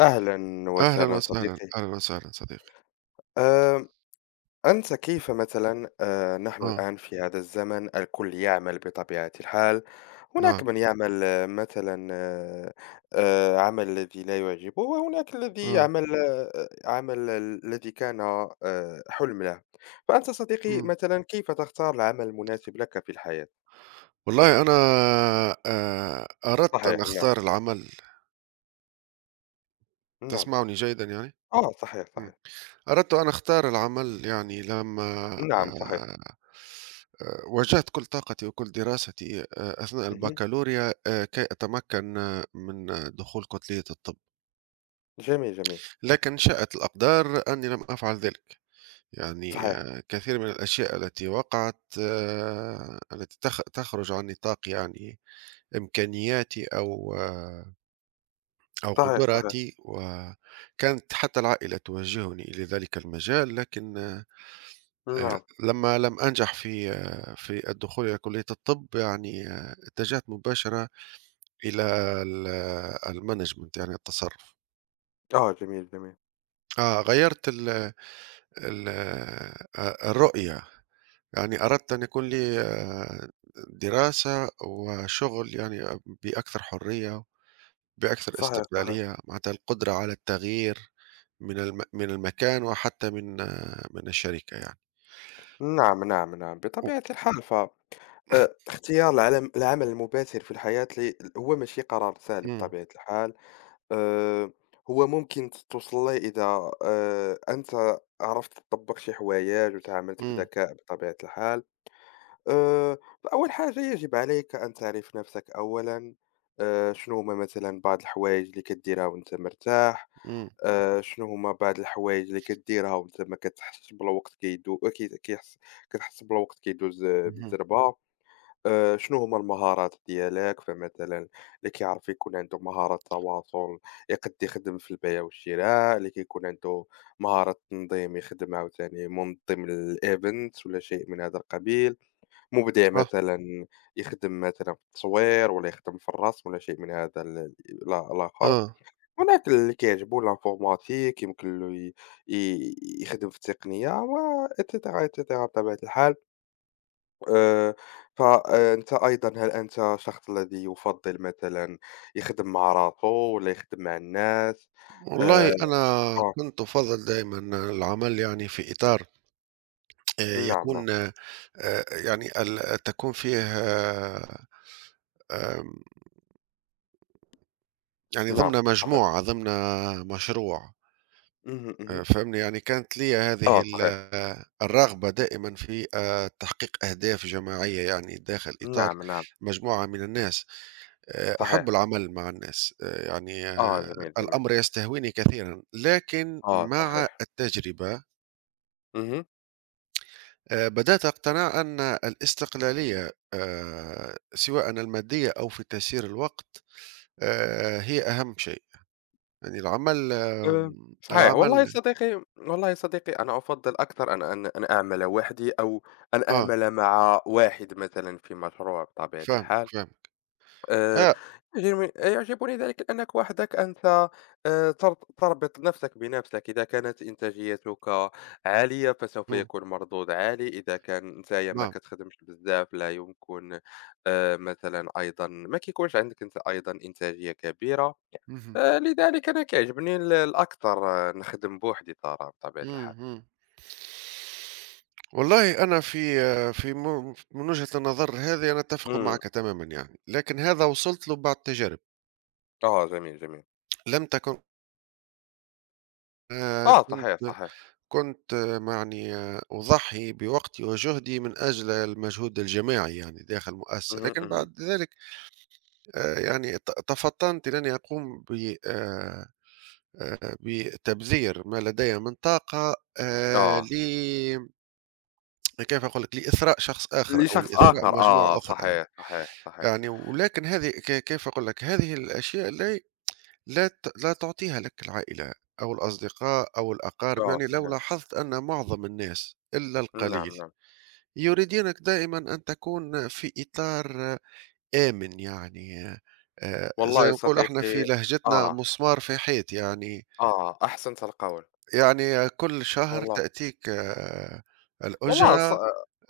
أهلا أهلًا وسهلا وسهلًا، صديقي. أهلًا وسهلًا صديقي. آه، أنت كيف مثلا نحن آه، الآن في هذا الزمن الكل يعمل بطبيعة الحال. هناك نعم، من يعمل مثلا عمل الذي لا يعجبه، وهناك الذي آه، يعمل عمل الذي كان حلم له. فأنت صديقي إمم. مثلا كيف تختار العمل المناسب لك في الحياة؟ والله أنا أردت أن صحيح، نعم. أختار العمل. نعم، تسمعني جيدًا يعني؟ آه صحيح إمم. صحيح. أردت أن أختار العمل يعني لمّا نعم صحيح. آآ، وجهت كل طاقتي وكل دراستي، أثناء مهم. البكالوريا، كي أتمكن من دخول كلية الطب. جميل جميل. لكن شاءت الأقدار أني لم أفعل ذلك. يعني صحيح كثير من الأشياء التي وقعت، التي تخرج عن نطاق يعني إمكانياتي أو صحيح صحيح. قدراتي. وكانت حتى العائلة توجهني إلى ذلك المجال. لكن آه، نعم. لما لم أنجح في الدخول إلى كلية الطب يعني اتجهت مباشرة إلى المانجمنت يعني التصرف. آه جميل جميل. غيرت ال ال آه، الرؤية. يعني أردت أن يكون لي دراسة وشغل يعني بأكثر حرية، بأكثر صحيح، صحيح. استقلالية. معناتها القدرة على التغيير من من المكان وحتى من الشركة يعني. نعم، نعم، نعم، و بطبيعة الحال. ف اختيار العمل المُباشر في الحياة هو ماشي قرار سهل إمم، بطبيعة الحال. آآ، هو ممكن توصل له إذا أنت عرفت تطبّق شي حوايج وتعاملت إمم، بذكاء بطبيعة الحال. آآ، فأول حاجة يجب عليك أن تعرف نفسك أولًا. شنو هُما مثلًا بعض الحوايج اللي كديرها وأنت مرتاح. إمم، شنو هُما بعض الحوايج اللي كديرها وأنت ما كتحسش بلا الوقت كيدو كي كيحس كتحس بلا الوقت كيدوز اهم. بالزربة؟ شنو هُما المهارات ديالك؟ فمثلًا اللي كيعرف يكون عنده مهارة تواصل يقد يخدم في البيع والشراء، اللي كيكون عنده مهارة تنظيم يخدم عاوتاني منظم للevent ولا شيء من هذا القبيل. مبدع صح، مثلًا يخدم مثلًا في التصوير ولا يخدم في الرسم ولا شيء من هذا ال ال الآخر. آه. هناك اللي كيعجبو لانفورماتيك يمكن له ي ي يخدم في التقنية و إتسيتيرا، إتسيتيرا بطبيعة الحال. آآ، فأنت أيضًا هل أنت شخص الذي يفضّل مثلًا يخدم مع راسه والّا يخدم مع الناس؟ آآ، والله أنا آه، كنت أفضّل دايمًا العمل يعني في إطار نعم، نعم، يكون يعني تكون فيه آمم، يعني نعم، ضمن صحيح. مجموعة، ضمن مشروع. اهم، اهم. فاهمني. يعني كانت لي هذه آه، ال صحيح. آه، الرغبة دائمًا في تحقيق أهداف جماعية يعني داخل إطار نعم، نعم، مجموعة من الناس. أحب صحيح. العمل مع الناس. يعني آه، جميل، جميل. الأمر يستهويني كثيرًا. لكن آه، مع صحيح. التجربة اهم. بدأت أقتنع أن الاستقلالية سواء المادية أو في تسيير الوقت هي أهم شيء. يعني العمل آآ، آمم صحيح. والله يا العمل صديقي، والله يا صديقي، أنا أفضّل أكثر أن أعمل وحدي، أو أن آه أعمل مع واحد مثلًا في مشروع بطبيعة فاهمك، الحال. فاهمك. آآ، آه، يعجبني يعجبني ذلك لأنك وحدك أنت تر تربط نفسك بنفسك. إذا كانت إنتاجيتك عالية فسوف إمم، يكون مردود عالي، إذا كان نتايا ما نعم، كتخدمش بزاف لا يمكن مثلًا أيضًا ما كيكونش عندك أنت أيضًا إنتاجية كبيرة. اهم. لذلك أنا كيعجبني الأكثر نخدم بوحدي ترى بطبيعة إمم، الحال. إمم. والله أنا في آه، في م من وجهة النظر هذه أنا أتفق إمم، معك تمامًا يعني. لكن هذا وصلت له بعد تجارب. آه جميل، جميل. لم تكن آآ آه صحيح، كنت صحيح. كنت يعني أضحي بوقتي وجهدي من أجل المجهود الجماعي يعني داخل مؤسسة. اهم، لكن اهم. بعد ذلك يعني تفطنت لأني أقوم ب بتبذير ما لدي من طاقة آه، ل كيف أقول لك، لإثراء شخص آخر أو لشخص لإثراء آخر، مجموعة آه أخرى يعني. صحيح، صحيح، صحيح. يعني ولكن هذه، كيف أقول لك، هذه الأشياء لا تعطيها لك العائلة أو الأصدقاء أو الأقارب. آه يعني لو صحيح. لاحظت أن معظم الناس إلا نعم، القليل نعم. يريدينك دائمًا أن تكون في إطار آمن يعني، زي والله ما يا نقولوا إحنا صديقي. في لهجتنا آه، مسمار في حيط يعني. آه، أحسنت القول. يعني كل شهر والله تأتيك والله ص الأجرة.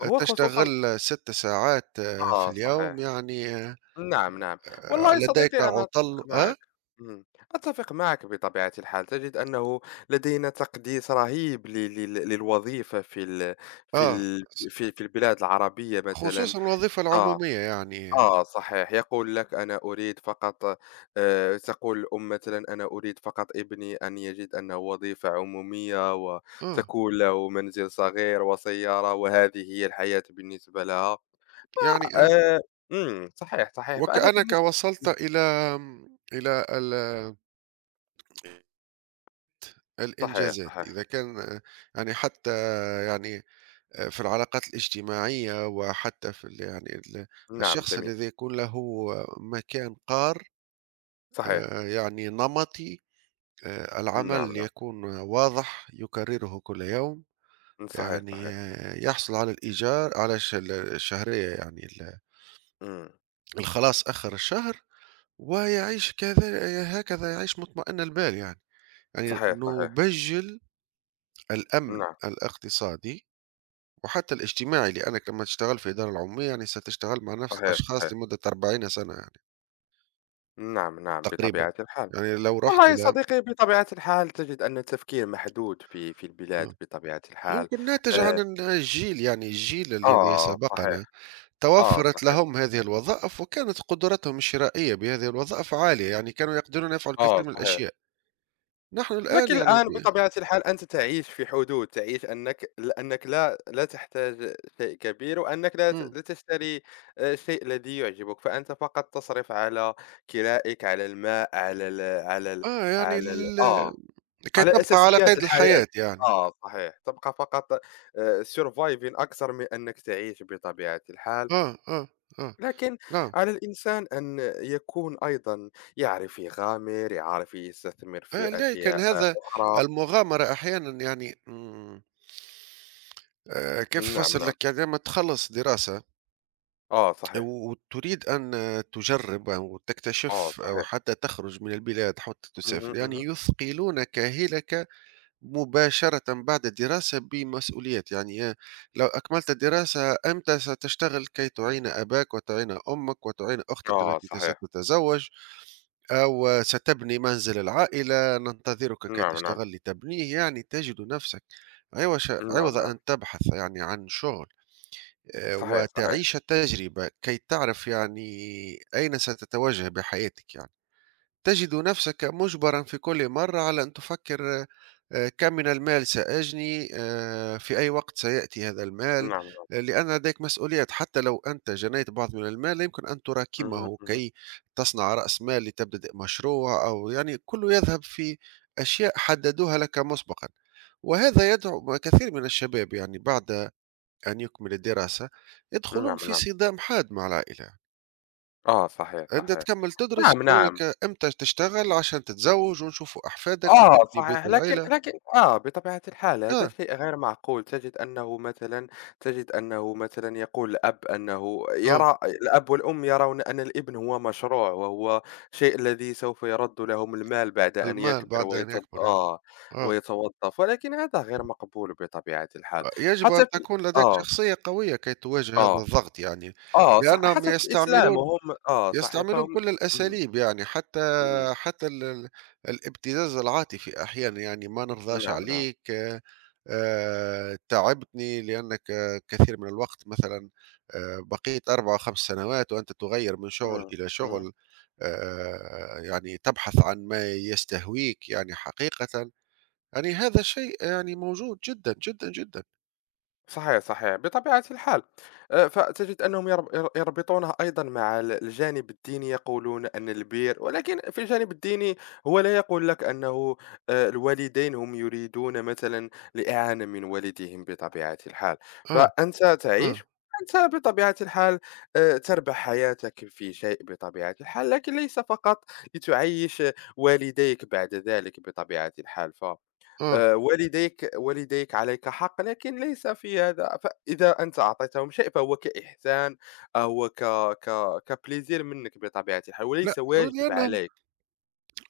هو خصوصًا. تشتغل 6 ساعات في آه اليوم صحيح. يعني، نعم، نعم. والله يا لديك صديقي أنا عُطَل أتفق معك. إمم. أتفق معك بطبيعة الحال. تجد أنه لدينا تقديس رهيب ل لل للوظيفة في ال في آه. ال س في في البلاد العربية مثلًا. خصوصًا الوظيفة آه. العمومية يعني. آه صحيح، يقول لك أنا أريد فقط تقول الأم مثلًا أنا أريد فقط ابني أن يجد أنه وظيفة عمومية آه، وتكون له منزل صغير وسيارة، وهذه هي الحياة بالنسبة لها. يعني آآ إمم، صحيح، صحيح، فأنا وكأنك بالنسبة. وصلت إمم، إلى، إلى صحيح، الإنجازات، صحيح، إذا كان يعني حتى يعني، في العلاقات الاجتماعية، وحتى في يعني نعم الشخص جميل، الذي يكون له مكان قار صحيح، آآ، يعني نمطي، نعم، العمل نعم، يكون واضح يكرره كل يوم. إمم، صحيح، يعني صحيح، يحصل على الإيجار، على الشهرية يعني إمم، الخلاص آخر الشهر. ويعيش هكذا، يعيش مطمئن البال يعني صحيح، صحيح، نبجل الأمن نعم، الاقتصادي وحتى الاجتماعي، لأنك لما تشتغل في إدارة العمومية يعني ستشتغل مع نفس صحيح، الأشخاص صحيح، لمدة 40 سنة يعني نعم، نعم، تقريبا. بطبيعة الحال. يعني لو رحت والله يا إلى صديقي بطبيعة الحال تجد أن التفكير محدود في البلاد آه. بطبيعة الحال. يمكن ناتج عن آه. الجيل. يعني الجيل الذي آه، سبقنا صحيح. آه توفرت صحيح. لهم هذه الوظائف، وكانت قدرتهم الشرائية بهذه الوظائف عالية. يعني كانوا يقدرون يفعلوا آه الكثير من صحيح. الأشياء. نحن الآن لكن يعني الآن بطبيعة الحال أنت تعيش في حدود، تعيش أنك أنك لا تحتاج شيء كبير، وأنك ب... لا تشتري الشيء الذي يعجبك. فأنت فقط تصرف على كرائك، على الماء، على ال على ال آه، يعني على ال آه كي على تبقى على أساسيات قيد الحياة. الحياة يعني. آه صحيح، تبقى فقط surviving أكثر من أنك تعيش بطبيعة الحال. آه، آه، آه، لكن نعم. على الإنسان أن يكون أيضًا يعرف يغامر، يعرف يستثمر في لكن أشياء هذا. أخرى. المغامرة أحيانًا يعني إمم كيف نعم، أفسّر نعم، لك؟ يعني لمّا تخلّص دراسة آه صحيح، وتريد أن تجرّب أو آه تكتشف أو صحيح، حتى تخرج من البلاد، حتى تسافر، اهم، يعني اهم، يثقلونك هِلَك مباشرة بعد الدراسة بمسؤوليات يعني. لو أكملت الدراسة أنت ستشتغل كي تعين أباك وتعين أمك وتعين أختك آه التي صحيح، ستتزوج، أو ستبني منزل العائلة ننتظرك كي نعم، نعم، تشتغل لتبنيه. يعني تجد نفسك نعم، عوض نعم، أن تبحث يعني عن شغل صحيح، صحيح، وتعيش التجربة كي تعرف يعني أين ستتوجه بحياتك. يعني تجد نفسك مُجبرًا في كل مرّة على أن تفكّر كم من المال سآجني، في أي وقت سيأتي هذا نعم، المال، نعم، آه، لأن لديك مسؤوليات. حتى لو أنت جنيت بعض من المال لا يمكن أن اهم، تراكمه اهم، كي تصنع رأس مال لتبتدئ مشروع، أو يعني كلّه يذهب في أشياء حددوها لك مسبقًا. وهذا يدعو كثير من الشباب، يعني بعد أن يكمل الدراسة، يدخلون نعم، في نعم، صدام حاد مع العائلة. آه صحيح، أنت صحيح، تكمّل تدرس، نعم، يقولوا لك نعم. إمتى تشتغل عشان تتزوّج، ونشوفوا أحفادك، آه وتبني بيت صحيح، لكن العيلة. لكن آه بطبيعة الحال هذا آه، شيء غير معقول. تجد أنه مثلًا تجد أنه مثلًا يقول الأب أنه آه. يرى الأب والأم يرون أن الابن هو مشروع، وهو شيء الذي سوف يرَدّ لهم المال بعد أن المال يكبر بعد أن يكبر آه. ويتوظف. ولكن هذا غير مقبول بطبيعة الحال. يجب أن حتى في تكون لديك آه، شخصية قوية كي تواجه هذا آه، الضغط يعني. آه صح، لأنهم حتى في الإسلام يستعملون وهم، آه صحيح يستعملون فهم. كل إمم، الأساليب، يعني حتى إمم، حتى ال الابتزاز العاطفي أحيانا. يعني ما نرضاش نعم، نعم، عليك تعبتني، لأنك كثير من الوقت مثلا بقيت 4 أو 5 سنوات وأنت تغير من شغل إمم، إلى إمم. شغل. يعني تبحث عن ما يستهويك يعني حقيقة. يعني هذا الشيء يعني موجود جدا جدا جدا. صحيح، صحيح، بطبيعة الحال. فتجد أنهم يربطونها أيضًا مع الجانب الديني. يقولون أن البِر، ولكن في الجانب الديني هو لا يقول لك أنه الوالدين هم يريدون مثلًا الإعانة من ولدهم بطبيعة الحال. آه، فأنت آه، تعيش، أنت بطبيعة الحال تربح حياتك في شيء بطبيعة الحال، لكن ليس فقط لتعيّش والديك بعد ذلك بطبيعة الحال. ف آه، والديك، والديك عليك حق، لكن ليس في هذا. فإذا أنت أعطيتهم شيء فهو كإحسان. آه، هو ك ك كplaisir منّك بطبيعة الحال، لا. وليس واجب لأنهم عليك.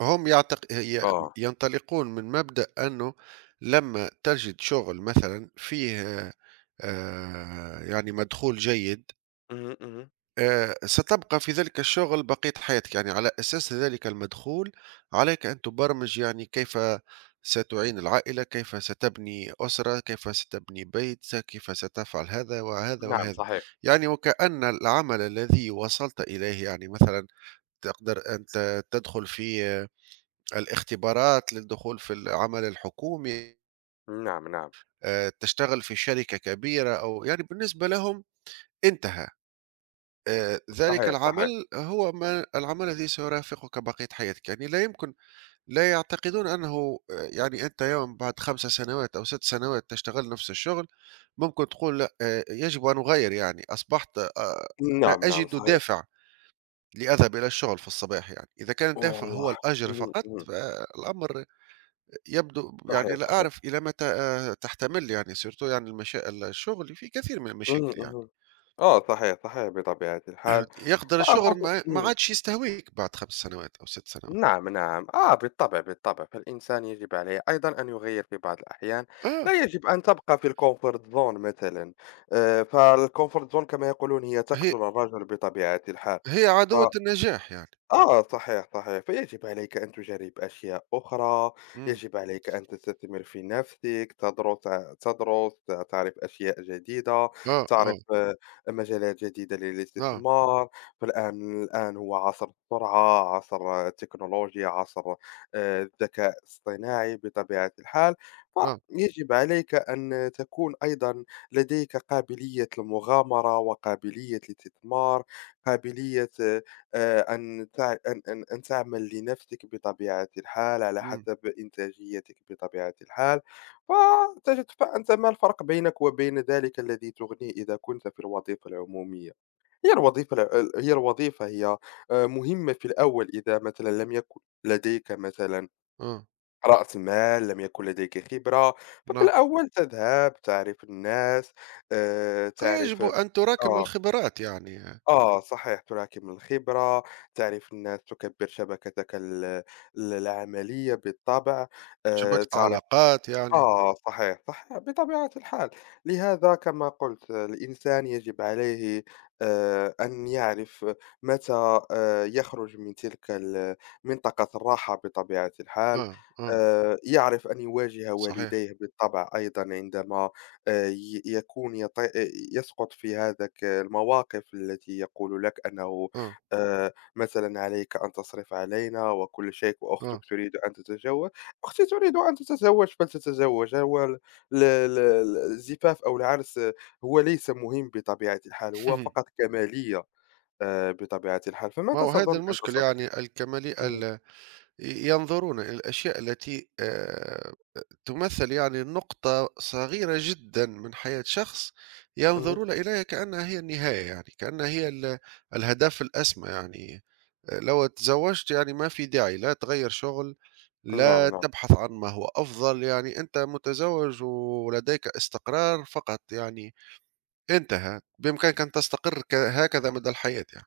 هم آه. ينطلقون من مبدأ أنه لما تجد شغل مثلا فيه، يعني مدخول جيد، اهم، اهم. ستبقى في ذلك الشغل بقية حياتك. يعني على أساس ذلك المدخول عليك أن تبرمج يعني كيف ستعين العائلة، كيف ستبني أسرة، كيف ستبني بيت، كيف ستفعل هذا وهذا نعم وهذا. صحيح. يعني وكأن العمل الذي وصلت إليه، يعني مثلا تقدر أن تدخل في الاختبارات للدخول في العمل الحكومي، نعم، نعم. تشتغل في شركة كبيرة، أو يعني بالنسبة لهم انتهى. ذلك صحيح، صحيح. العمل هو ما العمل الذي سيرافقك بقية حياتك. يعني لا يمكن. لا يعتقدون أنه يعني أنت يوم بعد 5 سنوات أو 6 سنوات تشتغل نفس الشغل، ممكن تقول لأ. يجب أن أغيّر، يعني أصبحت لا نعم، نعم أجد صحيح. دافع لأذهب إلى الشغل في الصباح يعني. إذا كان الدافع هو والله. الأجر اهم، فقط، اهم. فالأمر يبدو يعني صحيح، لا صحيح. أعرف إلى متى تحتمل، يعني surtout يعني المشا ال الشغل فيه كثير من اهم، المشاكل يعني. اهم. آه صحيح، صحيح بطبيعة الحال. يقدر الشغل فأخذ ما إمم. عادش يستهويك بعد 5 سنوات أو 6 سنوات. نعم نعم آه بالطبع بالطبع. فالإنسان يجب عليه أيضا أن يغير في بعض الأحيان، آه، لا يجب أن تبقى في الكومفورت زون مثلا. فالكومفورت زون كما يقولون هي هي تقتل الرجل بطبيعة الحال. هي ف... عدوة النجاح يعني. آه صحيح، صحيح. فيجب عليك أن تجرّب أشياء أخرى، إمم، يجب عليك أن تستثمر في نفسك، تدرس، تعرف أشياء جديدة، آه، آه، تعرف مجالات جديدة نعم، للاستثمار. فالآن، الآن هو عصر السرعة، عصر التكنولوجيا، عصر الذكاء الاصطناعي بطبيعة الحال. نعم، فيجب عليك أن تكون أيضًا لديك قابلية المغامرة وقابلية الاستثمار، قابلية آه، أن تع... أن أن أن تعمل لنفسك بطبيعة الحال على إمم، حسب إنتاجيتك بطبيعة الحال. فتجد، فأنت ما الفرق بينك وبين ذلك الذي تغنيه إذا كنت في الوظيفة العمومية؟ هي الوظيفة هي مهمة في الأول إذا مثلا لم يكن لديك مثلا آه، رأس مال، لم يكن لديك خبرة. ففي نعم. الأول تذهب تعرف الناس، آه، تعرف يجب أن تراكم آه الخبرات يعني. آه صحيح، تراكم الخبرة، تعرف الناس، تكبّر شبكتك ال ال العملية بالطبع. شبكة تعرف، علاقات يعني. آه صحيح، صحيح بطبيعة الحال. لهذا كما قلت الإنسان يجب عليه أن يعرف متى يخرج من تلك ال منطقة الراحة بطبيعة الحال. آه، آه، يعرف أن يواجه صحيح، والديه بالطبع أيضًا عندما ي يكون يط يسقط في هذاك المواقف التي يقول لك أنه آه، مثلًا عليك أن تصرف علينا وكل شيء آه. وأختك تريد أن تتجوز. أختي تريد أن تتزوج فلتتزوج. هو ال ال ال ال الزفاف أو العرس هو ليس مهم بطبيعة الحال، هو فقط كمالية بطبيعة الحال. فما ما هو هذا تظن أنت المشكل صديقي؟ يعني، الكمالي اهم، ال ي ينظرون إلى الأشياء التي تمثّل يعني نقطة صغيرة جدًا من حياة شخص، اهم، ينظرون إليها كأنها هي النهاية يعني، كأنها هي الهدف الأسمى يعني. لو تزوجت، يعني ما في داعي، لا تغيّر شغل، نعم، لا نعم، تبحث عن ما هو أفضل، يعني أنت متزوج ولديك استقرار فقط يعني، انتهى. بإمكانك أن تستقر هكذا مدى الحياة يعني.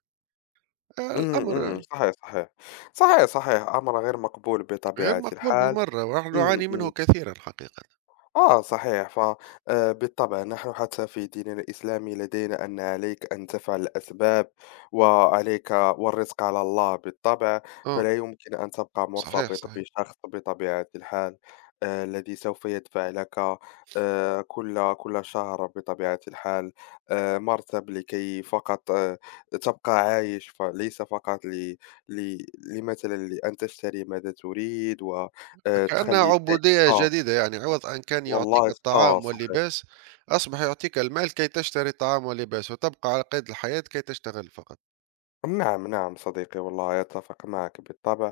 إمم، الأمر إمم، صحيح، صحيح، صحيح، صحيح، أمر غير مقبول غير بطبيعة مقبول الحال. بالمرّة، ونحن إمم، نعاني منه إمم. كثيرًا حقيقة. آه صحيح. ف بالطبع نحن حتى في ديننا الإسلامي لدينا أن عليك أن تفعل الأسباب، وعليك والرزق على الله بالطبع. آه، فلا يمكن أن تبقى صحيح، مرتبط صحيح. بشخص بطبيعة الحال، الذي سوف يدفع لك كل شهر بطبيعة الحال مرتب لكي فقط تبقى عايش. فليس فقط ل ل لمثلًا لأن تشتري ماذا تريد و كأنها تخلّي شيء. عبودية آه. جديدة، يعني عوض أن كان يعطيك والله ص آه الطعام صحيح. واللباس، أصبح يعطيك المال كي تشتري طعام ولباس، وتبقى على قيد الحياة كي تشتغل فقط. نعم، نعم صديقي والله أتفق معك بالطبع.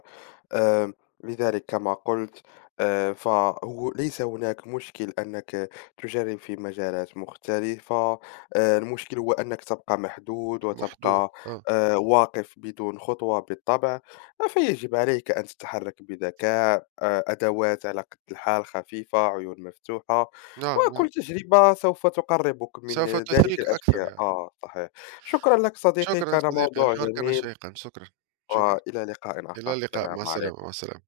آمم، لذلك كما قُلت فهو ليس هناك مشكل أنك تجرّب في مجالات مختلفة. المشكل هو أنك تبقى محدود محدود، وتبقى آه، واقف بدون خطوة بالطبع. فيجب عليك أن تتحرك بذكاء، أدوات على قد الحال خفيفة، عيون مفتوحة، نعم، نعم. وكل تجربة سوف تقرّبك من سوف ذلك تثريك أكثر الأشياء. يعني. آه صحيح. شكرا لك صديقي، شكرًا كان صديقي، موضوع الحوار كان جميل. شيقًا. شكرًا، شكرًا. وإلى لقاء إلى آخر، اللقاء، السلام مع السلامة، مع عليكم. السلامة.